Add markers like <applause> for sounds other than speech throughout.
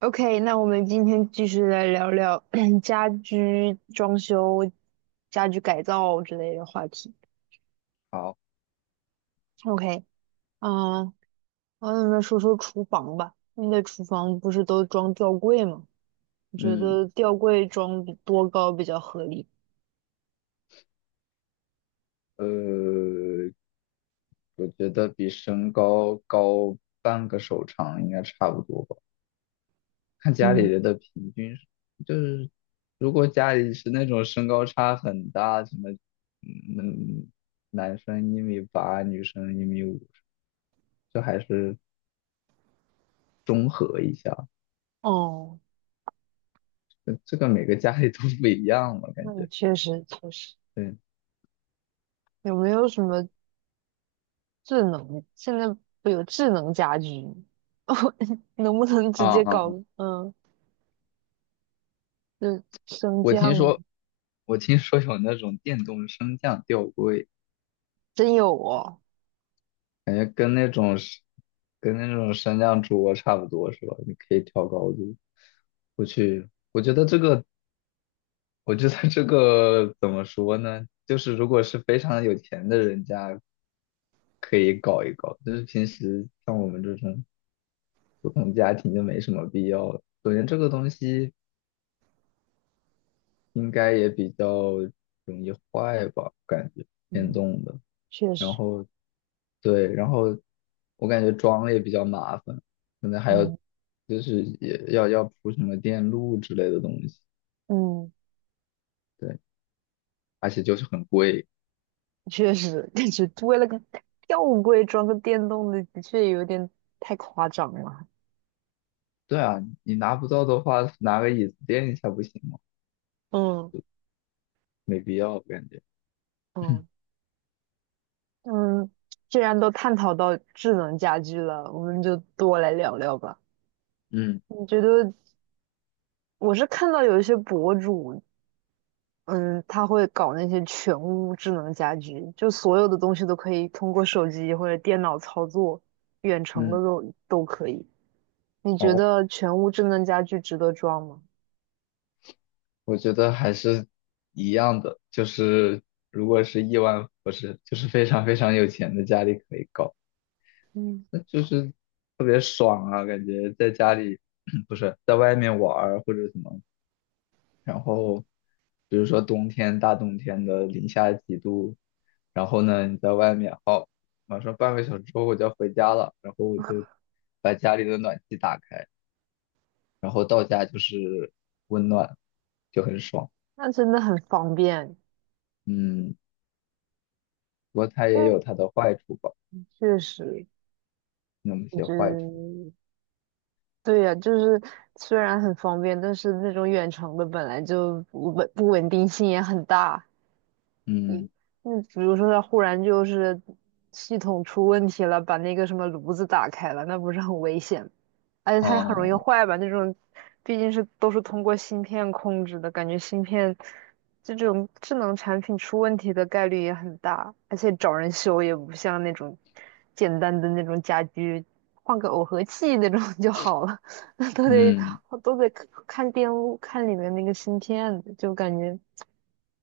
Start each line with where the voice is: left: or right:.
right: OK，那我们今天继续来聊聊 <clears throat> 家居装修、家居改造之类的话题。
left: 好，
right: OK，嗯，我们说说厨房吧。你的厨房不是都装吊柜吗？你觉
left: 嗯，
right: 得吊柜装比多高比较合理？
left: 呃，我觉得比身高高半个手长应该差不多吧。看家里
right: 嗯，
left: 人的平均就是如果家里是那种身高差很大，什么，嗯，男生1.8米，女生1.5米，就还是中和一下。
right: 哦，
left: 这个每个家里都不一样嘛，感
right: 那你
left: 觉，
right: 确实，
left: 对。
right: 有没有什么智能？现在不有智能家居吗 <laughs> 哦，能不能直
left: 啊
right: 接
left: 啊，
right: 搞
left: 啊，
right: 嗯，就升
left: 我听
right: 降？
left: 说，我听说有那种电动升降吊柜。
right: 真有哦。
left: 感觉跟那种升降桌差不多是吧？你可以调高度。我去，我觉得这个，我觉得这个怎么说呢？就是如果是非常有钱的人家，可以搞一搞。就是平时像我们这种普通家庭就没什么必要了。首先，这个东西应该也比较容易坏吧，感觉电
right: 嗯
left: 动的。
right: 确
left: 然
right: 实，
left: 后，对，然后我感觉装了也比较麻烦，可能还要，
right: 嗯
left: 就是也要铺什么电路之类的东西，
right: 嗯，
left: 对，而且就是很贵。
right: 确实，感觉为了个吊柜装个电动的，的确有点太夸张了。
left: 对啊，你拿不到的话，拿个椅子垫一下不行吗？
right: 嗯
left: 没必要，我感觉。
right: 嗯嗯，既然都探讨到智能家居了，我们就多来聊聊吧。
left: 嗯。
right: 你觉得我是看到有一些博主，嗯，他会搞那些全屋智能家居，就所有的东西都可以通过手机或者电脑操作，远程的
left: 嗯，
right: 都可以。你觉
left: 哦，
right: 得全屋智能家居值得装吗？
left: 我觉得还是一样的，就是如果是亿万富翁，不是，就是非常非常有钱的家里可以搞，
right: 嗯。
left: 那就是特别爽啊。感觉在家里 <clears throat> 不是在外面玩儿或者什么，然后比如说冬天，大冬天的零下几度，然后呢你在外面，好，马上半个小时之后我就要回家了，然后我就把家里的暖气打开，然后到家就是温暖，就很爽。
right: 那真的很方便。
left: 嗯，不过它也
right: 嗯，
left: 有它的坏处吧，
right: 确实，
left: 那么
right: 我
left: 些
right: 觉
left: 坏处。
right: 得对呀、就是虽然很方便，但是那种远程的本来就不稳定性也很大。你，
left: 嗯，
right: 那比如说它忽然就是系统出问题了，把那个什么炉子打开了，那不是很危险？而且它也很容易
left: 哦，
right: 坏吧？那种毕竟是都是通过芯片控制的，感觉芯片这种智能产品出问题的概率也很大，而且找人修也不像那种简单的那种家居，换个耦合器那种 <laughs> 就好了，<laughs> 那都得
left: 嗯。
right: 都得看电路，看里面那个芯片，就感觉。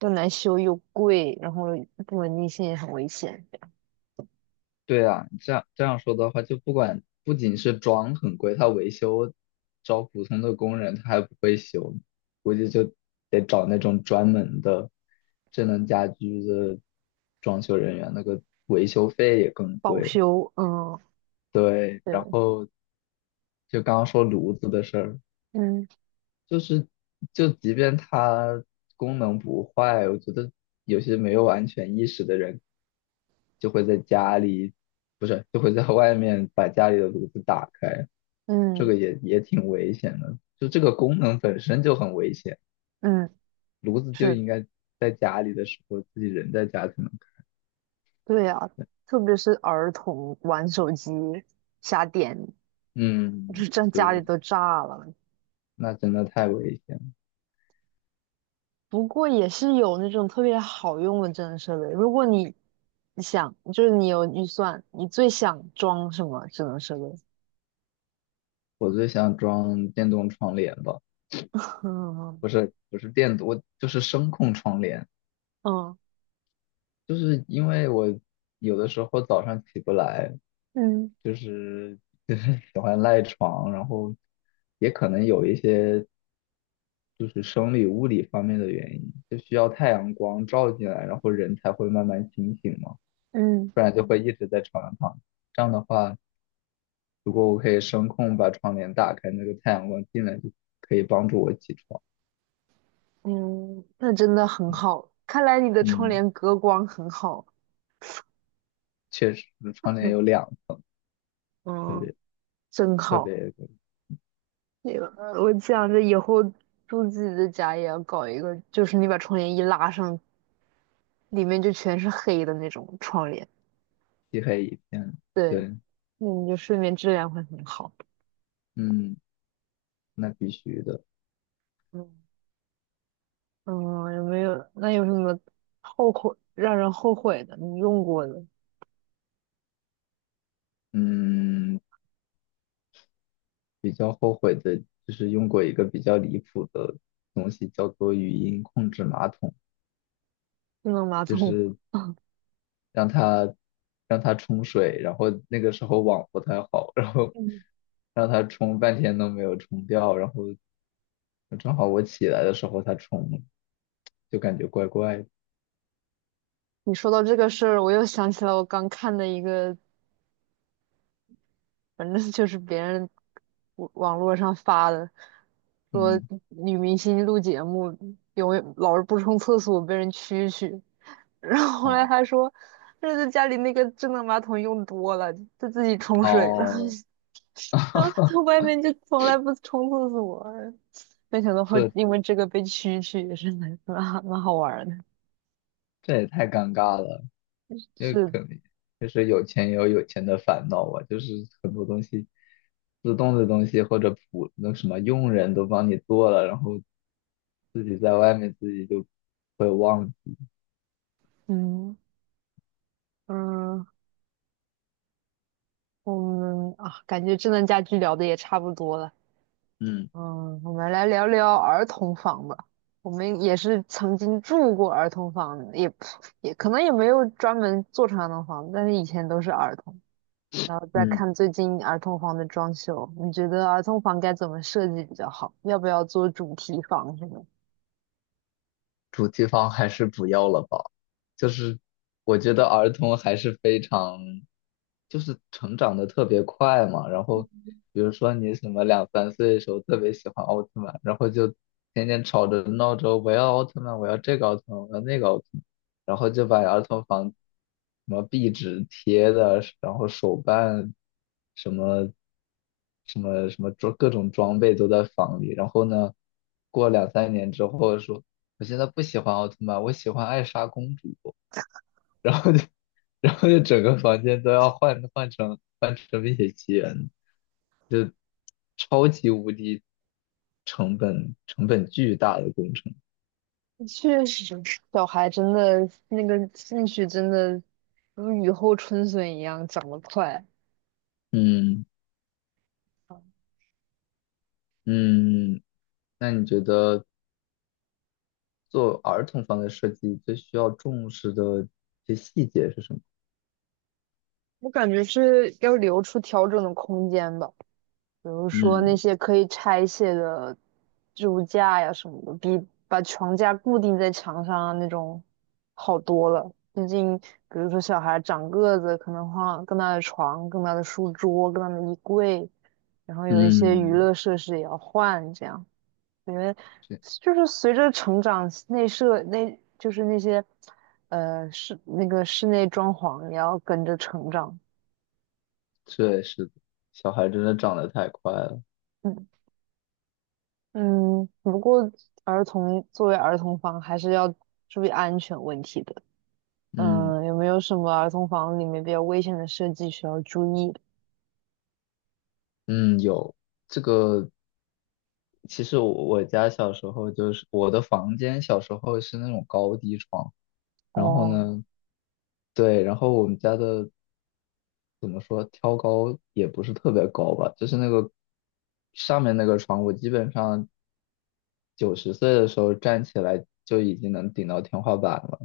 right: 又难修又贵，然后不稳定性也很危险，
left: 对啊，你这样说的话，就不仅是装很贵，他维修找普通的工人他还不会修，估计就得找那种专门的智能家居的装修人员，那个维修费也更
right: 保
left: 贵。
right: 修，嗯，
left: 对，然
right: 对，
left: 后就刚刚说炉子的事儿，
right: 嗯
left: 就是就即便它功能不坏，我觉得有些没有安全意识的人就会在家里，不是，就会在外面把家里的炉子打开，这
right: 嗯
left: 个也挺危险的。就这个功能本身就很危险，
right: 嗯，
left: 炉子就
right: 是，
left: 应该在家里的时候自己人在家才能开。
right: 对啊，特别是儿童玩手机瞎点，
left: 嗯，
right: 就让
left: 对
right: 家里
left: 对，
right: 都炸了。
left: 那真的太危险了。
right: 不过也是有那种特别好用的智能设备，如果你想，就是你有预算，你最想装什么智能设备？
left: 我最想装电动窗帘吧，
right: <laughs> 嗯
left: 不是，不是电，我就是声控窗帘。
right: 嗯
left: 就是因为我有的时候早上起不来，
right: 嗯
left: 就是 <laughs> 就是喜欢赖床，然后也可能有一些就是生理物理方面的原因，就需要太阳光照进来，然后人才会慢慢清醒嘛，
right: 嗯
left: 不然就会一直在床上躺着。这样的话，如果我可以声控把窗帘打开，那个太阳光进来就可以帮助我起床。
right: 嗯，嗯那真的很好。看来你的窗
left: 嗯，
right: 帘隔光很好。
left: 确实，窗帘有两个，特
right: 嗯，
left: 别
right: 真
left: 特
right: 好。
left: 别
right: 那个，我想着以后住自己的家也要搞一个，就是你把窗帘一拉上，里面就全是黑的那种窗帘。
left: 漆黑一片。
right: 对，
left: 对，
right: 那你就睡眠质量会很好。
left: 嗯。那必须的。
right: 嗯嗯，有没有？那有什么后悔让人后悔的？你用过的
left: 嗯，比较后悔的就是用过一个比较离谱的东西，叫做语音控制马桶，
right: 智能马
left: 就
right: 桶？
left: 是让它让它冲水，然后那个时候网不太好，然后
right: 嗯，
left: 让它冲半天都没有冲掉，然后正好我起来的时候它冲了，就感觉怪怪的。
right: 你说到这个事儿，我又想起来我刚看的一个反正 <laughs> 就是别人网络上发的，说
left: 嗯，
right: 女明星录节目永远老是不冲厕所被人蛐蛐，然后后来
left: 哦
right: 他说这是家里那个智能马桶用多了，就自己冲水了，
left: 哦，
right: <laughs> 然后
left: <laughs>
right: 他在外面就从来不冲厕所，没想到会
left: 这
right: 因为这个被蛐蛐，也是蛮好玩儿的，
left: 这也太尴尬了。这个
right: 是
left: 可能就是有钱也有有钱的烦恼吧，就是很多东西，自动的东西或者普那什么佣人都帮你做了，然后自己在外面自己就会忘记，
right: 嗯嗯，我们啊，感觉智能家居聊的也差不多了。
left: 嗯。
right: 嗯，我们来聊聊儿童房吧。我们也是曾经住过儿童房的也可能也没有专门做成儿童房，但是以前都是儿童。然后再
left: 嗯。
right: 看最近儿童房的装修，你觉得儿童房该怎么设计比较好？要不要做主题房什么
left: 主题房还是不要了吧。就是我觉得儿童还是非常，就是成长的特别快嘛。然后比如说你什么两三岁的时候特别喜欢奥特曼，然后就天天吵着闹着我要奥特曼，我要这个奥特曼，我要那个奥特曼，然后就把儿童房什么壁纸贴的，然后手办，什么什么什么装，各种装备都在房里。然后呢，过两三年之后说，我现在不喜欢奥特曼，我喜欢艾莎公主。然后就 <laughs>，然后就整个房间都要换成《冰雪奇缘》，就超级无敌成本巨大的工程。
right: 的确实，小孩真的那个兴趣真的如雨后春笋一样长得快。
left: 嗯。嗯，那你觉得做儿童房的设计最需要重视的一些细节是什么？
right: 我感觉是要留出调整的空间吧。比如说那
left: 嗯。
right: 些可以拆卸的置物架呀什么的，比把床架固定在墙上啊那种好多了。毕竟，比如说小孩长个子，可能换更大的床、更大的书桌、更大的衣柜，然后有一些娱
left: 嗯，
right: 乐设施也要换，这样因为
left: 这
right: 就是随着成长，内设内就是那些室那个室内装潢也要跟着成长。
left: 这也是的，小孩真的长得太快了。
right: 嗯。嗯，不过儿童房还是要注意安全问题的。
left: 嗯。
right: 嗯，有没有什么儿童房里面比较危险的设计需要注意的？
left: 嗯，有这个，其实我家小时候就是我的房间，小时候是那种高低床，然后
right: 哦
left: 呢，对，然后我们家的怎么说，挑高也不是特别高吧，就是那个上面那个床，我基本上9、10岁的时候站起来就已经能顶到天花板了，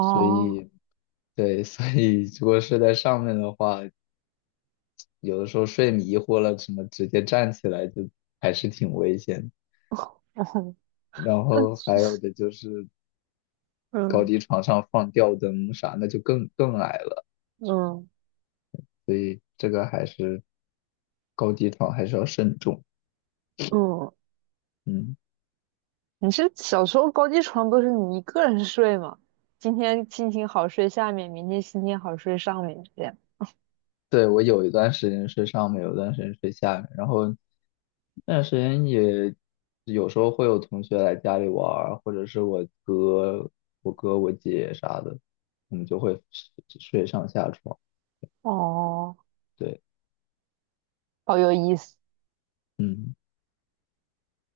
left: 所以对，<laughs> 所以如果睡在上面的话，有的时候睡迷糊了，什么直接站起来，就还是挺危险的，然
right: <laughs> 那
left: 后还有的就是高
right: 嗯
left: 低床上放吊灯啥，那就更矮了。
right: 嗯
left: 所以这个还是高低床还是要慎重。
right: 嗯，
left: 嗯，
right: 你是小时候高低床都是你一个人睡吗？今天心情好睡下面，明天心情好睡上面，这样。
left: 对，我有一段时间睡上面，有一段时间睡下面，然后那段时间也有时候会有同学来家里玩儿或者是我哥、我姐啥的，我们就会睡上下床。
right: 哦，
left: 对，
right: 好有意思。
left: 嗯。